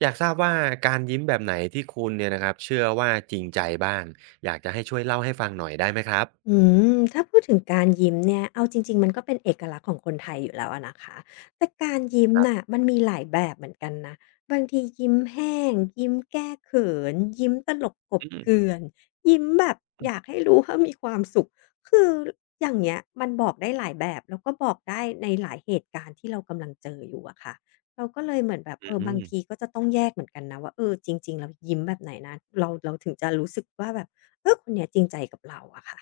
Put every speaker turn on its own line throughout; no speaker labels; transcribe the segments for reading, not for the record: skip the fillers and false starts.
อยากทราบว่าการยิ้มแบบไหนที่คุณเนี่ยนะครับเชื่อว่าจริงใจบ้างอยากจะให้ช่วยเล่าให้ฟังหน่อยได้ไหมครับ
อืถ้าพูดถึงการยิ้มเนี่ยเอาจริงๆมันก็เป็นเอกลักษณ์ของคนไทยอยู่แล้วอะนะคะแต่การยิ้ม
ครั
น่ะ
บ
มันมีหลายแบบเหมือนกันนะบางทียิ้มแห้งยิ้มแก้เขินยิ้มตลกกลบ
อืม
เกลื่อนยิ้มแบบ
อื
อ
ม
ยากให้รู้ว่ามีความสุขคืออย่างเงี้ยมันบอกได้หลายแบบแล้วก็บอกได้ในหลายเหตุการณ์ที่เรากำลังเจออยู่อะค่ะเราก็เลยเหมือนแบบ
อ
เออ
ื
บาง
ม
ทีก็จะต้องแยกเหมือนกันนะว่าเออจริงๆแล้วยิ้มแบบไหนนะเราถึงจะรู้สึกว่าแบบเออคนเนี้ยจริงใจกับเราอะค่ะ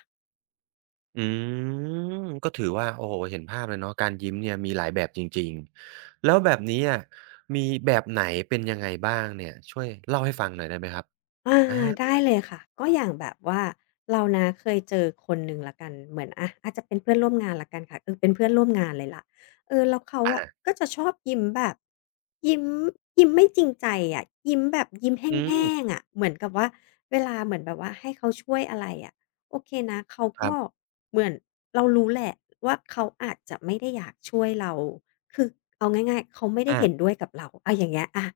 ก็ถือว่าโอ้โฮเห็นภาพเลยเนาะการยิ้มเนี่ยมีหลายแบบจริงๆแล้วแบบนี้อะมีแบบไหนเป็นยังไงบ้างเนี่ยช่วยเล่าให้ฟังหน่อยได้ไหมครับ
อา
อา
ได้เลยค่ะก็อย่างแบบว่าเรานะเคยเจอคนหนึ่งแล้วกันเหมือนอะอาจจะเป็นเพื่อนร่วมงานแล้วกันค่ะเออเป็นเพื่อนร่วมงานเลยล่ะเออแล้วเขาอะ
อา
ก็จะชอบยิ้มแบบยิ้มยิ้มไม่จริงใจอะยิ้มแบบยิ้มแ
อื
ห้
ม
งๆอะเหมือนกับว่าเวลาเหมือนแบบว่าให้เขาช่วยอะไรอะโอเคนะเขา
ครั
ก็
บ
เหมือนเรารู้แหละว่าเขาอาจจะไม่ได้อยากช่วยเราคือเอาง่ายๆเขาไม่ได้เห็
อา
นด้วยกับเราอะอย่างเงี้ยอะ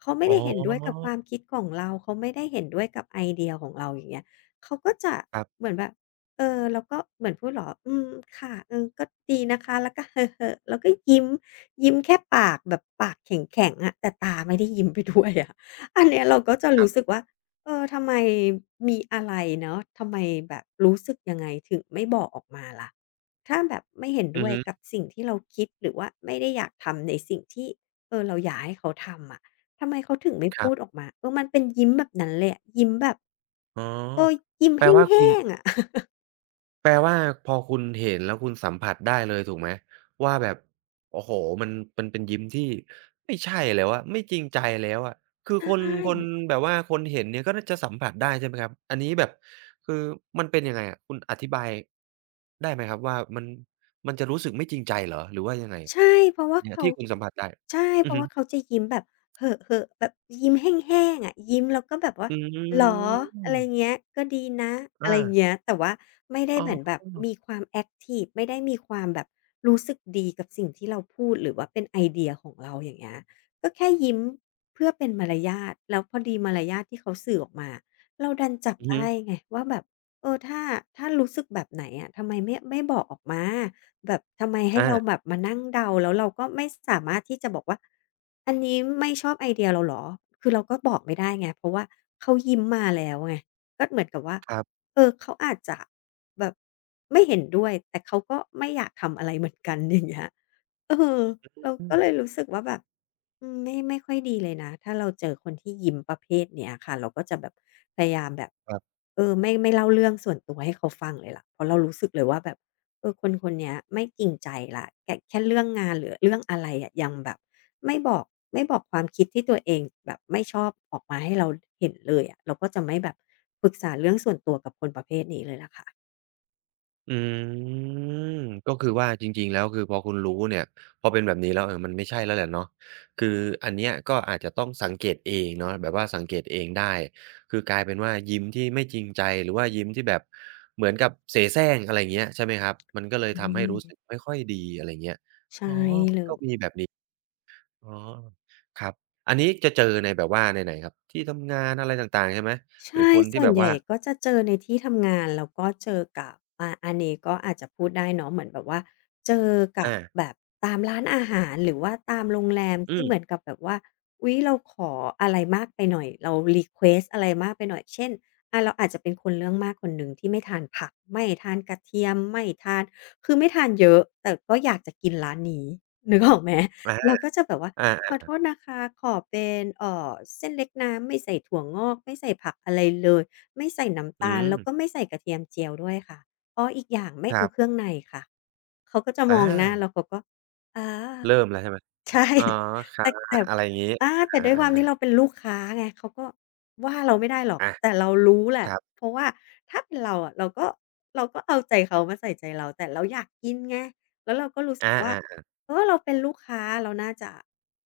เขาไม่
อ๋อ
ได้เห็นด้วยกับความคิดของเราเขาไม่ได้เห็นด้วยกับไอเดียของเราอย่างเงี้ยเขาก็จะ
ครั
เหมือนแบบเออเราก็เหมือนพูดเหรออืมค่ะเออก็ดีนะคะแล้วก็ เฮ่อๆแล้วก็ยิ้มยิ้มแค่ปากแบบปากแข็งๆอะแต่ตาไม่ได้ยิ้มไปด้วยอะอันเนี้ยเราก็จะรู้สึก
บ
ว่าเออทำไมมีอะไรเนาะทำไมแบบรู้สึกยังไงถึงไม่บอกออกมาล่ะถ้าแบบไม่เห็น
ๆอื
ด้
อ
วย
ฮึ
กับสิ่งที่เราคิดหรือว่าไม่ได้อยากทำในสิ่งที่เออเราอยากให้เขาทำอะ ทำไมเขาถึงไม่
ค
พู
รั
ดอ
บ
อกมาเออมันเป็นยิ้มแบบนั้นเลยอะยิ้มแบบ
อ๋อ
เออยิ้ม
แป
แ
ลว่าคุณ
ห้งๆอะ
แปลว่าพอคุณเห็นแล้วคุณสัมผัสได้เลยถูกไหมว่าแบบโอ้โฮมันมันเป็นยิ้มที่ไม่ใช่แล้วอะไม่จริงใจแล้วอะคือ
ใช่
คนคนแบบว่าคนเห็นเนี่ยก็น่าจะสัมผัสได้ใช่ไหมครับอันนี้แบบคือมันเป็นยังไงอะคุณอธิบายได้ไหมครับว่ามันมันจะรู้สึกไม่จริงใจเหรอหรือว่ายังไง
ใช่เพราะว่า
เนี่ย
เขา
ที่คุณสัมผัสได้
ใช่
อื
เพ
อ
ราะ
ฮึ
ว่าเขาจะยิ้มแบบเห่อะๆแบบยิ้มแห้งๆอะยิ้มแล้วก็แบบว่า
อื
เหรออะไรเงี้
ม
ยก็ดีนะอะไร
อา
เงี้ยแต่ว่าไม่ได้
อ๋
เหมือนแบ
อ
บมีความแอกทิฟไม่ได้มีความแบบรู้สึกดีกับสิ่งที่เราพูดหรือว่าเป็นไอเดียของเราอย่างเงี้ยก็แค่ยิ้มเพื่อเป็นมารยาทแล้วพอดีมารยาทที่เขาสื่อออกมาเราดันจับ
อือฮึ
ได้ไงว่าแบบเออถ้ารู้สึกแบบไหนอะทำไมไม่บอกออกมา แบบทำไมให้
อา
เราแบบมานั่งเดาแล้วเราก็ไม่สามารถที่จะบอกว่าอันนี้ไม่ชอบไอเดียเราเหรอคือเราก็บอกไม่ได้ไงเพราะว่าเขายิ้มมาแล้วไงก็เหมือนกับว่า
ครับ
เออเขาอาจจะแบบไม่เห็นด้วยแต่เขาก็ไม่อยากทำอะไรเหมือนกัน อย่างเงี้ย เออเรา
อืม
ก็เลยรู้สึกว่าแบบอืมไม่ค่อยดีเลยนะถ้าเราเจอคนที่ยิ้มประเภทเนี้ยค่ะเราก็จะแบบพยายามแบบ
ครับ
เออไม่เล่าเรื่องส่วนตัวให้เขาฟังเลยล่ะเพราะเรารู้สึกเลยว่าแบบเออคนคนเนี้ยไม่จริงใจแล้วแค่เรื่องงานหรือเรื่องอะไรอะยังแบบไม่บอกไม่บอกความคิดที่ตัวเองแบบไม่ชอบออกมาให้เราเห็นเลยอะเราก็จะไม่แบบปรึกษาเรื่องส่วนตัวกับคนประเภทนี้เลยล่ะค่ะ
อืมก็คือว่าจริงๆแล้วคือพอคุณรู้เนี่ยพอเป็นแบบนี้แล้วเออมันไม่ใช่แล้วแหละเนาะคืออันเนี้ยก็อาจจะต้องสังเกตเองเนาะแบบว่าสังเกตเองได้คือกลายเป็นว่ายิ้มที่ไม่จริงใจหรือว่ายิ้มที่แบบเหมือนกับเสแสร้งอะไรอย่างเงี้ยใช่ไหมครับมันก็เลย
อื
ทำให้รู้
ม
สึกไม่ค่อยดีอะไรอย่างเงี้ย
ใช่
อ๋อ
เล
ก็
ย
มีแบบนี้อ๋อครับอันนี้จะเจอในแบบว่าในไหนครับที่ทำงานอะไรต่างๆใช่ไหมหรือ
ใช่
คน
ส่
ที่
ว
แบ
น
บ
ใหญ่
ว่า
ก็จะเจอในที่ทำงานแล้วก็เจอกับอาอันนี้ก็อาจจะพูดได้เนาะเหมือนแบบว่าเจอกับ
อา
แบบตามร้านอาหารหรือว่าตามโรงแรม
อื
ที่เหมือน
ม
กับแบบว่าอุ๊ยเราขออะไรมากไปหน่อยเรารีเควสต์อะไรมากไปหน่อยเช่นอาเราอาจจะเป็นคนเรื่องมากคนหนึ่งที่ไม่ทานผักไม่ทานกระเทียมไม่ทานคือไม่ทานเยอะแต่ก็อยากจะกินร้านนี้นึกออกไหม
อะฮะ
เราก็จะแบบว่า ขอ
อา
โทษนะคะขอเป็นเส้นเล็กน้ำไม่ใส่ถั่วงอกไม่ใส่ผักอะไรเลยไม่ใส่
ๆ
น้ำ
อื
ตาล
ม
แล้วก็ไม่ใส่กระเทียมเจียวด้วยค่ะอ้ออีกอย่างไม่
ครั
เอาเค
บ
รื่องในค่ะเขาก็จะ
อ
มองหน้า
า
แล้วเขาก็อา
เริ่มแล้วใช่ไหม
ใช่
อ๋อ ค่ะ
แต่แต่
อะไรอย่างงี้
อา
อา
แต่ด้วยความที่
ๆ
เราเป็
ๆ
นลูกค้าไงเขาก็ว่าเราไม่ได้หรอก
อา
แต่เรารู้แหละ
ครับ
เพราะว่าถ้าเป็นเราอะเราก็เอาใจเขามาใส่ใจเราแต่เราอยากกินไงแล้วเราก็รู้สึกว่า
อาๆ
เออเราเป็นลูกค้าเราน่าจะ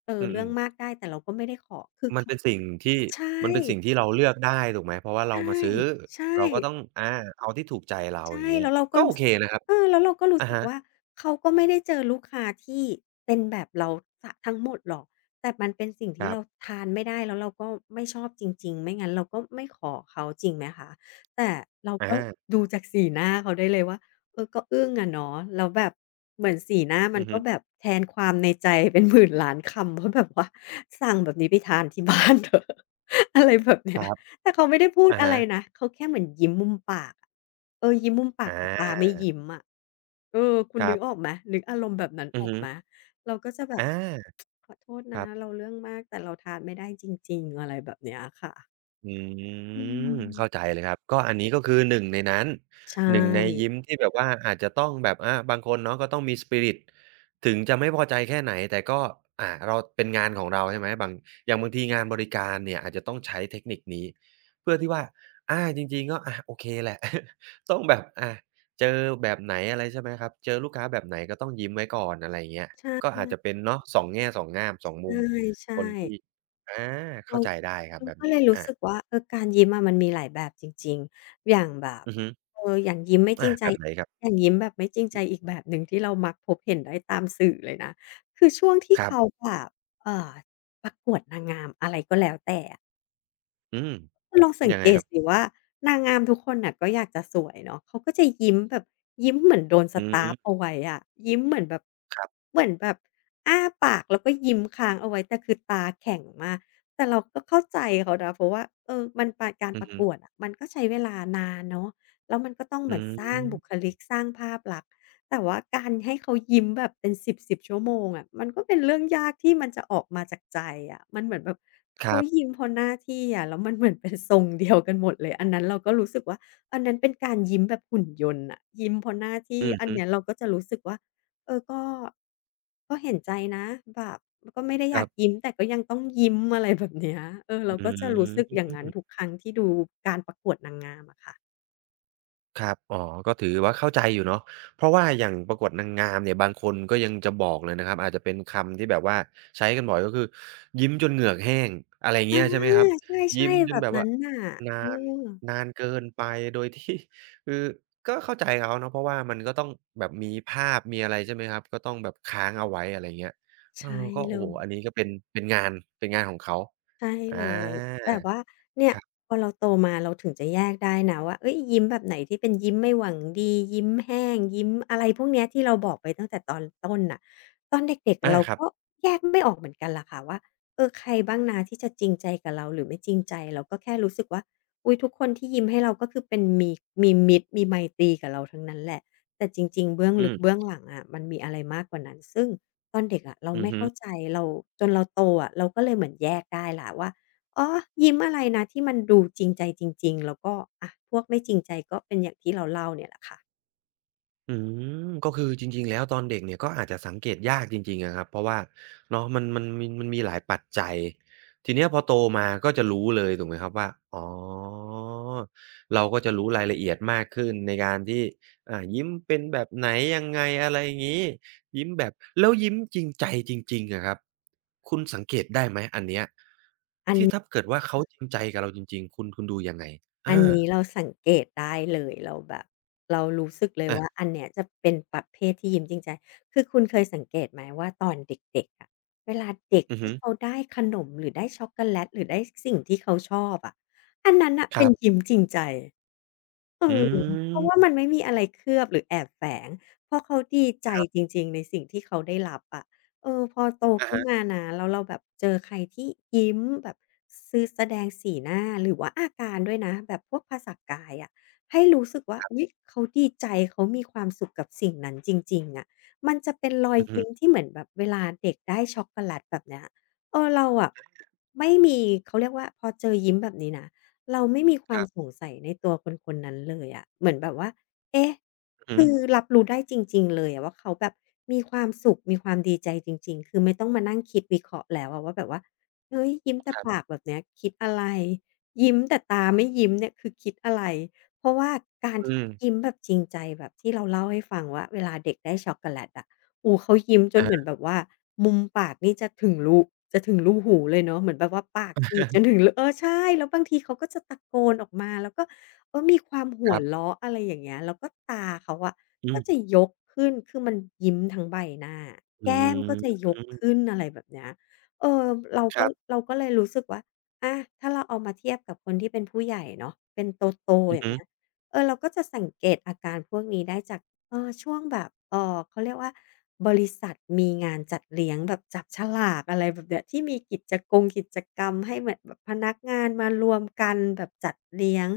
อื
เรื่องมา
ม
กได้แต่เราก็ไม่ได้ขอคือ
ๆมัน
เขา
เป็นสิ่งที่
ใช่
มันเป็นสิ่งที่เราเลือกได้ถูกไหม เพราะว่าเรา
ใช่
มาซื้อ
ใช่
เราก็ต้องอาเอาที่ถูกใจเรา
ใช่
อย่างเงี้ย
แล้วเราก็
ก็โอ
รู้
เค
สึก
นะครับ
เออแล้วเราก็รู้
อะ
สึก
ฮะ
ว่าเขาก็ไม่ได้เจอลูกค้าที่เป็นแบบเราเสียทั้งหมดหรอกแต่มันเป็นสิ่ง
ค
ที่
รั
เรา
บ
ทานไม่ได้แล้วเราก็ไม่ชอบจริงๆไม่งั้นเราก็ไม่ขอเขาจริงไหมคะแต่เราก็
อา
ดูจากสีหน้าเขาได้เลยว่าเออก็อึ้งอะเนาะแล้วแบบเหมือนสีหน้ามั
อื
น
อ
ก็
ฮึ
แบบแทนความในใจ เป็นหมื่นล้านคำว่าแบบว่าสั่งแบบนี้ไปทานที่บ้าน เถอะอะไรแบบ
ค
เนี้ย
รับ
แต่เขาไม่ได้พูด
อะ
อะไร
ฮะ
นะเขาแค่เหมือนยิ้มมุมปากอะเออยิ้มมุมปากแต่ตา
อา
ไม่ยิ้มอะเออคุณ
ค
นึ
รั
ก
บ
ออกไหมนึกอารมณ์แบบนั้น
อื
อ
อ
อก
ฮึ
ไหมเราก็จะแบ
อ
บ
า
ขอโทษ
ค
นะ
รับ
เราเรื่องมากแต่เราทานไม่ได้จริงๆอะไรแบบเนี้ยค่ะ
อื
อื
มเข้าใจ
ม
เลยครับก็อันนี้ก็คือหนึ่งในนั้น
ใช
หนึ่งใน
่
ยิ้มที่แบบว่าอาจจะต้องแบบอาบางคนเนาะก็ต้องมี Spirit ถึงจะไม่พอใจแค่ไหนแต่ก็อ่าเราเป็นงานของเราใช่ไหมบางอย่างบางทีงานบริการเนี่ยอาจจะต้องใช้เทคนิคนี้เพื่อที่ว่าอาจริงๆก็อาโอเคแหละ ต้องแบบอาเจอแบบไหนอะไรใช่ไหมครับเจอลูกค้าแบบไหนก็ต้องยิ้มไว้ก่อนอะไรอย่างเงี้ยก็
ใช่
อาจจะเป็นเนาะสองแง่สองง่ามสองมุม
ๆใช่
คนที่อา
เรา
เข้าใจได้ครับ
เรา
แบบ
ก็
นี้
เลยรู้
อา
สึกว่าเออการยิ้มอะมันมีหลายแบบจริงๆ อย่างแบบ
อือฮึ
เอออย่างยิ้มไม่จริ
อา
งใจ
แบบไหนครั
อ
บ
ย่างยิ้มแบบไม่จริงใจอีกแบบหนึ่งที่เรามักพบเห็นได้ตามสื่อเลยนะคือช่วงที่
ครั
เขา
บ
แบบเอ่อประกวดนางงามอะไรก็แล้วแต่อะ
อืม
คุณลองสัง
ยังไง
เก
ค
ต
รับ
สิว่านางงามทุกคนน่ะก็อยากจะสวยเนาะเขาก็จะยิ้มแบบยิ้มเหมือนโดนส
อื
ตาร์ฟ
ม
เอาไว้อะยิ้มเหมือนแบบ
ครับ
เหมือนแบบอ้าปากแล้วก็ยิ้มค้างเอาไว้แต่คือตาแข็งมากแต่เราก็เข้าใจเขานะเพราะว่าเออมันปาการ
อื
ป
อ
ระ
ฮึ
กวดอะมันก็ใช้เวลานานเนาะแล้วมันก็ต้องเห
อื
มือนสร้างบุค
ม
ลิกสร้างภาพลักษณ์ แต่ว่าการให้เขายิ้มแบบเป็นสิบสิบชั่วโมงอะมันก็เป็นเรื่องยากที่มันจะออกมาจากใจอะมันเหมือนแบบ
ค
เขา
รับ
ยิ้มเพราะหน้าที่อะแล้วมันเหมือนเป็นทรงเดียวกันหมดเลยอันนั้นเราก็รู้สึกว่าอันนั้นเป็นการยิ้มแบบหุ่นยนต์น่ะยิ้มเพราะหน้าที่
อือ
อัน
ฮึ
เนี้ยเราก็จะรู้สึกว่าเออก็ก็เห็นใจนะแบบก็ไม่ได้
ค
อยา
รั
ก
บ
ยิ้มแต่ก็ยังต้องยิ้มอะไรแบบเนี้ยเออ
อื
เราก็จะรู้สึกอย่างนั้น
ม
ทุกครั้งที่ดูการประกวดนางงามอะค่ะ
ครับอ๋อก็ถือว่าเข้าใจอยู่เนาะเพราะว่าอย่างประกวดนางงามเนี่ยบางคนก็ยังจะบอกเลยนะครับอาจจะเป็นคำที่แบบว่าใช้กันบ่อยก็คือยิ้มจนเหงือกแห้งอะไร
อา
เงี้ยใช่ไหมครับยิ้
ใช่
ม
ๆ
จ
แบ
น
บ
แบบ
นั้
ว่า
นน่ะ
นา
เออ
นนานเกินไปโดยที่ คือก็เข้าใจเขาเนาะเพราะว่ามันก็ต้องแบบมีภาพมีอะไรใช่ไหมครับก็ต้องแบบค้างเอาไว้อะไรเงี้ยเออ
ใช่
ก็
เล
โอ้โฮ
ย
อันนี้ก็เป็นเป็นงานเป็นงานของเขา
ใช่
อา
เลยแต่ว่าเนี่
ค
ย
รับ
พอเราโตมาเราถึงจะแยกได้นะว่าเอ้ยยิ้มแบบไหนที่เป็นยิ้มไม่หวังดียิ้มแห้งยิ้มอะไรพวกเนี้ยที่เราบอกไปตั้งแต่ตอนต้นน่ะตอนเด็กๆ
อา
เรา
ครับ
ก็แยกไม่ออกเหมือนกันล่ะค่ะว่าเออใครบ้างนะที่จะจริงใจกับเราหรือไม่จริงใจเราก็แค่รู้สึกว่าอุ๊ยทุกคนที่ยิ้มให้เราก็คือเป็นมีมิตรมีไมตรีกับเราทั้งนั้นแหละแต่จริงๆเบื้อง
อื
ลึกเบื้อ
ม
งหลังอะมันมีอะไรมากกว่านั้นซึ่ง ตอนเด็กอะเรา
อือ
ไม่
ฮึ
เข้าใจเราจนเราโตอะเราก็เลยเหมือนแยกได้แหละวว่าอ๋อยิ้มอะไรนะที่มันดูจริงใจจริงๆแล้วก็อะพวกไม่จริงใจก็เป็นอย่างที่เราเล่าเนี่ยแหละค่ะ
อืมก็คือจริงๆแล้วตอนเด็กเนี่ยก็อาจจะสังเกตยากจริงๆอะครับเพราะว่าเนาะมันมีมันมีหลายปัจจัยทีเนี้ยพอโตมาก็จะรู้เลยถูกไหมครับว่าอ๋อเราก็จะรู้รายละเอียดมากขึ้นในการที่อ่ายิ้มเป็นแบบไหนยังไงอะไรอย่างงี้ยิ้มแบบแล้วยิ้มจริงใจจริงๆอะครับคุณสังเกตได้ไหมอันเนี้ยที่ถ้าเกิดว่าเขาจริงใจกับเราจริงๆคุณดูยังไง
อัน
อา
นี้เราสังเกตได้เลยเราแบบเรารู้สึกเลย
อะ
ว่าอันเนี้ยจะเป็นประเภทที่ยิ้มจริงใจคือคุณเคยสังเกตไหมว่าตอนเด็กๆอะเวลาเด็ก
อือ
ที่
ฮึ
เขาได้ขนมหรือได้ช็อกโกแลตหรือได้สิ่งที่เขาชอบอะอันนั้นน่ะ
ค
เป็
รั
นยิ้ม
บ
จริงใจ เอ
อื
อเพ
ม
ราะว่ามันไม่มีอะไรเคลือบหรือแอบแฝงเพราะเขาดีใจ
ครั
จ
บ
ริงๆ ในสิ่งที่เขาได้รับอะเออพอโต
อะ
ขึ้น
ฮะ
มานะแล้วเราแบบเจอใครที่ยิ้มแบบคือแสดงสีหน้าหรือว่าอาการด้วยนะแบบพวกภาษากายอะให้รู้สึกว่าอุ๊ยเขาดีใจเขามีความสุขกับสิ่งนั้นจริงๆอะมันจะเป็นรอย
อือฮึ
ยิ้มที่เหมือนแบบเวลาเด็กได้ช็อกโกแลตแบบเนี้ยเออเราอะไม่มีเขาเรียกว่าพอเจอยิ้มแบบนี้นะ เราไม่มีค
ค
วาม
รับ
สงสัยในตัวคนๆนนั้นเลยอะเหมือนแบบว่าเอ๊ะ
อือ
คื
ฮึ
อรับรู้ได้จริงๆเลยอะว่าเขาแบบมีความสุขมีความดีใจจริงๆคือไม่ต้องมานั่งคิดวิเคราะห์แล้วอะว่าแบบว่าเฮ้ยยิ้มแต่
ครั
ปา
บ
กแบบเนี้ยคิดอะไรยิ้มแต่ตาไม่ยิ้มเนี่ยคือคิดอะไรเพราะว่าการ
อื
ที่ยิ้ม
ม
แบบจริงใจแบบที่เราเล่าให้ฟังว่าเวลาเด็กได้ช็อกโกแลตอะ โอ้เขายิ้มจน
อะ
เหมือน
ฮะ
แบบว่ามุมปากนี่จะถึงรูจะถึงรูหูเลยเนาะเหมือนแบบว่าปากฉีกจนถึงรูใช่แล้วบางทีเขาก็จะตะโกนออกมาแล้วก็มีความหั
ค
ว
รับ
เราะอะไรอย่างเงี้ยแล้วก็ตาเขาอะ
อื
ก็
ม
จะยกขึ้นคือมันยิ้มทั้งใบหน้า
อื
แก้มก็จะยกขึ้น
ม
อะไรแบบเนี้ยเออเรา
ค
ก็
รับ
เราก็เลยรู้สึกว่าอาถ้าเราเอามาเทียบกับคนที่เป็นผู้ใหญ่เนาะเป็นโตๆ
อื
อ
อ
ย่าง
ฮึ
เงี้ยเราก็จะสังเกตอาการพวกนี้ได้จาก ช่วงแบบเขาเรียกว่าบริษัทมีงานจัดเลี้ยงแบบจับฉลากอะไรแบบเนี้ยที่มีกิจกงกิจกรรมให้เหมือนแบบพนักงานมารวมกันแบบจัดเลี้ยง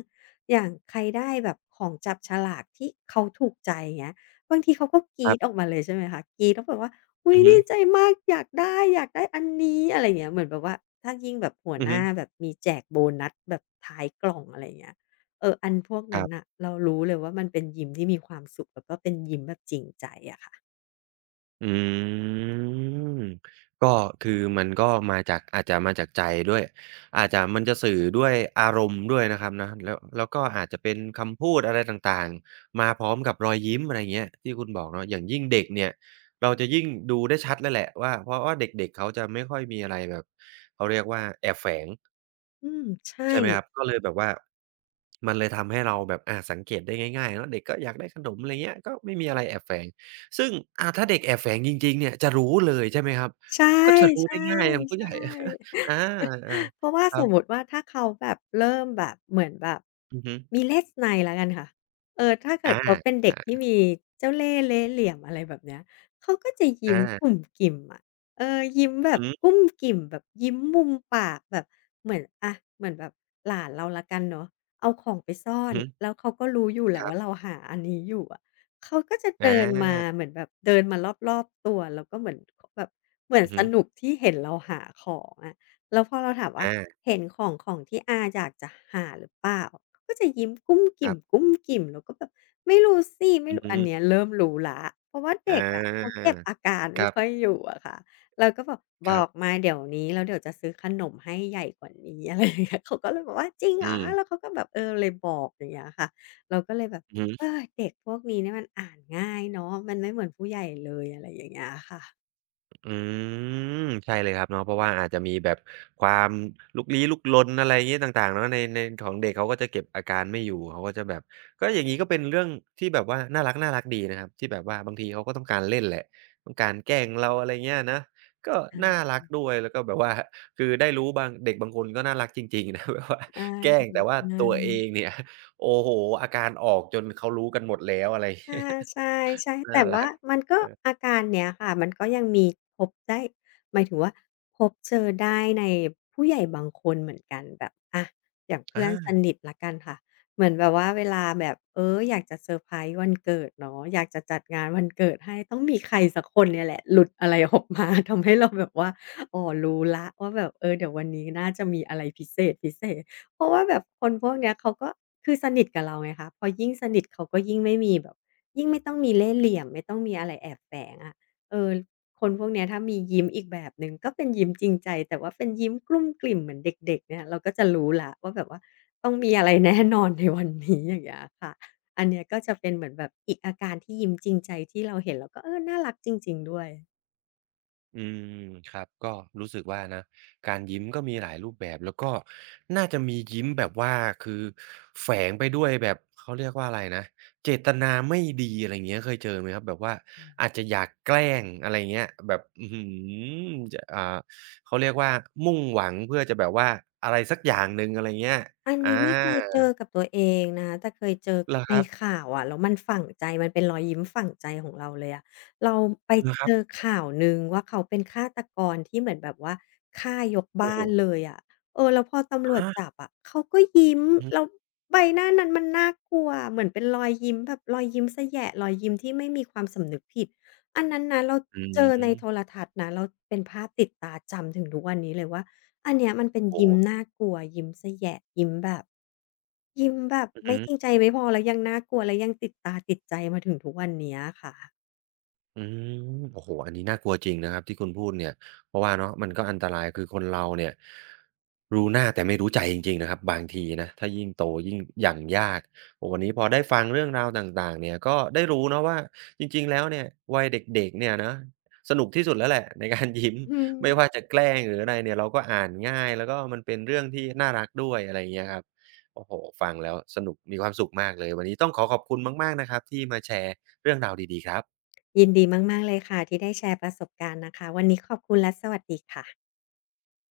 อย่างใครได้แบบของจับฉลากที่เขาถูกใจงเงี้ยบางทีเขาก็ก
ค
รี๊
รั
ดออ
บ
กมาเลยใช่ไหมคะกรี๊ดแล้วแบบว่าอุ้ย
อือฮึ
ดีใจมากอยากได้อยากได้อันนี้อะไรเงี้ยเหมือนแบบว่าถ้ายิ่งแบบหัว
อื
ห
อฮึ
น้าแบบมีแจกโบนัสแบบท้ายกล่องอะไรเงี้ย อันพวก
ค
นั้
รั
น
บ
น่ะเรารู้เลยว่ามันเป็นยิ้มที่มีความสุขแล้วก็เป็นยิ้มแบบจริงใจอะค่ะ
อืมก็คือมันก็มาจากอาจจะมาจากใจด้วยอาจจะมันจะสื่อด้วยอารมณ์ด้วยนะครับนะแล้วแล้วก็อาจจะเป็นคำพูดอะไรต่างๆมาพร้อมกับรอยยิ้มอะไรเงี้ยที่คุณบอกเนาะอย่างยิ่งเด็กเนี่ยเราจะยิ่งดูได้ชัดเลยแหละว่าเพราะว่าเด็กๆเขาจะไม่ค่อยมีอะไรแบบเขาเรียกว่าแอบแฝง
อืมใช่
ใช่ไหมครับก็เลยแบบว่ามันเลยทำให้เราแบบอาสังเกตได้ง่ายๆเนาะเด็กก็อยากได้ขนมอะไรเงี้ยก็ไม่มีอะไรแอบแฝงซึ่งอาถ้าเด็กแอบแฝงจริงๆเนี่ยจะรู้เลยใช่ไหมครับ
ใช
ก็จะรู้
่
ได้ง่ายอย่างผู้ใหญ่
ๆๆ
อา
เพราะว่า
ๆค
ส
รั
มมุติ
บ
ว่าถ้าเขาแบบเริ่มแบบเหมือนแบบ
อือฮึ
มีเลสไนแล้วกันค่ะถ้าเกิด
อา
เขาเป็นเด็กที่
อา
มีเจ้าเล่ห์เล่ห์เหลี่ยมอะไรแบบเนี้ยเขาก็จะยิ้มกุ่
อา
มกิ่มอะยิ้ม
อื
แบ
อ
บ
ฮึ
กุ้มกิ่มแบบยิ้มมุมปากแบบเหมือนอะเหมือนแบบหลานเราแล้วกันเนาะเอาของไปซ่อ
อือ
น
ฮึ
แล้วเขาก็รู้อยู่แห
ค
ละ
รั
ว่าเรา
บ
หาอันนี้อยู่อะเขาก็จะ
อ
เดินมา
า
เหมือนแบบเดินมารอบๆตัวแล้วก็เหมือนแบบเหมือน
อือ
ส
ฮึ
นุกที่เห็นเราหาของอะ แล้วพอเราถามว่า
อา
เห็นของของที่อาอยากจะหาหรือเปล่าก็จะยิ้มกุ้ม
ค
กิ่
รั
ม
บ
กุ้มกิ่มแล้วก็แบบไม่รู้สิไม่
อือ
รู้
ฮึ
อันเนี้ยเริ่มรู้แล้วเพราะว่า
อ
เด็กอะเขา
า
เก็บอาการ
ค
ไม่
รั
ค่อย
บ
อยู่อะค่ะเราก็บอกบ
ครั
อ
บ
กมาเดี๋ยวนี้แล้วเดี๋ยวจะซื้อขนมให้ใหญ่กว่านี้ อะไรอย่างเงี้ยเขาก็เลยบอกว่าจริงเหร
อื
อ
ม
แล้วเขาก็แบบเลยบอกอย่างเงี้ยค่ะเราก็เลยแบบ
อือ
เอ
ฮึ
อเด็กพวกนี้เนี่ยมันอ่านง่ายเนาะมันไม่เหมือนผู้ใหญ่เลยอะไรอย่างเงี้ยค่ะ
อืมใช่เลยครับเนาะเพราะว่าอาจจะมีแบบความลุกลี้ลุกลนอะไรอย่างงี้ต่างๆเนาะในของเด็กเขาก็จะเก็บอาการไม่อยู่เขาก็จะแบบก็อย่างงี้ก็เป็นเรื่องที่แบบว่าน่ารักๆดีนะครับที่แบบว่าบางทีเขาก็ต้องการเล่นแหละต้องการแกล้งเราอะไรเงี้ยนะก็น่า
อา
รักด้วยแล้วก็แบบว่าคือได้รู้บางเด็กบางคนก็น่ารักจริงๆนะ แบบว่า
อา
แกล้งแต่
ใช
ว่าตัวเอ
่
งเนี่ยโอ้โฮอาการออกจนเขารู้กันหมดแล้วอะไร
อาใช่ใช่
น่า
แต่ว่า
รัก
มันก็
เออ
อาการเนี้ยค่ะมันก็ยังมีพบได้หมายถึงว่าพบเจอได้ในผู้ใหญ่บางคนเหมือนกันแบบอะอย่างเพื่อนส
อา
นิทแล้วกันค่ะเหมือนแบบว่าเวลาแบบอยากจะเซอร์ไพรส์วันเกิดเนาะอยากจะจัดงานวันเกิดให้ต้องมีใครสักคนเนี่ยแหละหลุดอะไรออกมาทำให้เราแบบว่าอ๋อรู้แล้วว่าแบบเดี๋ยววันนี้น่าจะมีอะไรพิเศษพิเศษเพราะว่าแบบคนพวกเนี้ยเขาก็คือสนิทกับเราไงคะพอยิ่งสนิทเขาก็ยิ่งไม่มีแบบ ยิ่งไม่ต้องมีเล่ห์เหลี่ยมไม่ต้องมีอะไรแอบแฝงอะเออคนพวกเนี้ยถ้ามียิ้มอีกแบบหนึ่งก็เป็นยิ้มจริงใจแต่ว่าเป็นยิ้มกลุ้มกลิ่มเหมือนเด็กๆเนี่ยเราก็จะรู้แล้วว่าแบบว่าต้องมีอะไรแน่นอนในวันนี้อย่างเงี้ยค่ะอันเนี้ยก็จะเป็นเหมือนแบบอีกอาการที่ยิ้มจริงใจที่เราเห็นแล้วก็น่ารักจริงๆด้วย
อืมครับก็รู้สึกว่านะการยิ้มก็มีหลายรูปแบบแล้วก็น่าจะมียิ้มแบบว่าคือแฝงไปด้วยแบบเขาเรียกว่าอะไรนะเจตนาไม่ดีอะไรอย่างเงี้ยเคยเจอไหมครับแบบว่าอาจจะอยากแกล้งอะไร่งเงี้ยแบบอื้อฮือจะเขาเรียกว่ามุ่งหวังเพื่อจะแบบว่าอะไรสักอย่างหนึ่งอะไรเงี้ย
อัน
อา
นี้ไม่เคยเจอกับตัวเองนะคะแต่เคยเจอ
เหรอค
ใน
รับ
ข่าวอะแล้วมันฝังใจ มันเป็นรอยยิ้มฝังใจของเราเลยอะเราไป
เหรอครั
เจอ
บ
ข่าวหนึ่งว่าเขาเป็นฆาตกรที่เหมือนแบบว่าฆ่ายก
โอ้
บ้า
โฮ
นเลยอะแล้วพอตำรวจจับ
อา
อะเขาก็ยิ้ม
อือ
แล้
ฮึ
วใบหน้านั้นมันน่ากลัวเหมือนเป็นรอยยิ้มแบบรอยยิ้มแสะแหยะรอยยิ้มที่ไม่มีความสำนึกผิดอันนั้นนะเรา
อื
เจอในโทร
ม
ทัศน์นะแล้วเป็นภาพติดตาจำถึงทุกวันนี้เลยว่า อันเนี้ยมันเป็น
โอ้
ยิ้ม
โฮ
น่ากลัวยิ้มเสแยะยิ้มแบบยิ้มแบบ
อือ
ไม่
ฮึ
จริงใจไม่พอแล้วยังน่ากลัวและยังติดตาติดใจมาถึงทุกวันเนี้ยค่ะ
อืมโอ้โฮอันนี้น่ากลัวจริงนะครับที่คุณพูดเนี่ยเพราะว่าเนาะมันก็อันตรายคือคนเราเนี่ยรู้หน้าแต่ไม่รู้ใจจริงๆนะครับบางทีนะถ้ายิ่งโตยิ่งอย่างยากโอ้โฮวันนี้พอได้ฟังเรื่องราวต่างๆเนี่ยก็ได้รู้เนาะว่าจริงๆแล้วเนี่ยวัยเด็กๆเนี่ยนะสนุกที่สุดแล้วแหละในการยิ้ม
อืม
ไม่ว่าจะแกล้งหรืออะไรเนี่ยเราก็อ่านง่ายแล้วก็มันเป็นเรื่องที่น่ารักด้วยอะไรอย่างเงี้ยครับโอ้โฮฟังแล้วสนุกมีความสุขมากเลยวันนี้ต้องขอขอบคุณมากๆนะครับที่มาแชร์เรื่องราวดีๆครับ
ยินดีมากๆเลยค่ะที่ได้แชร์ประสบการณ์นะคะวันนี้ขอบคุณและสวัสดีค่ะ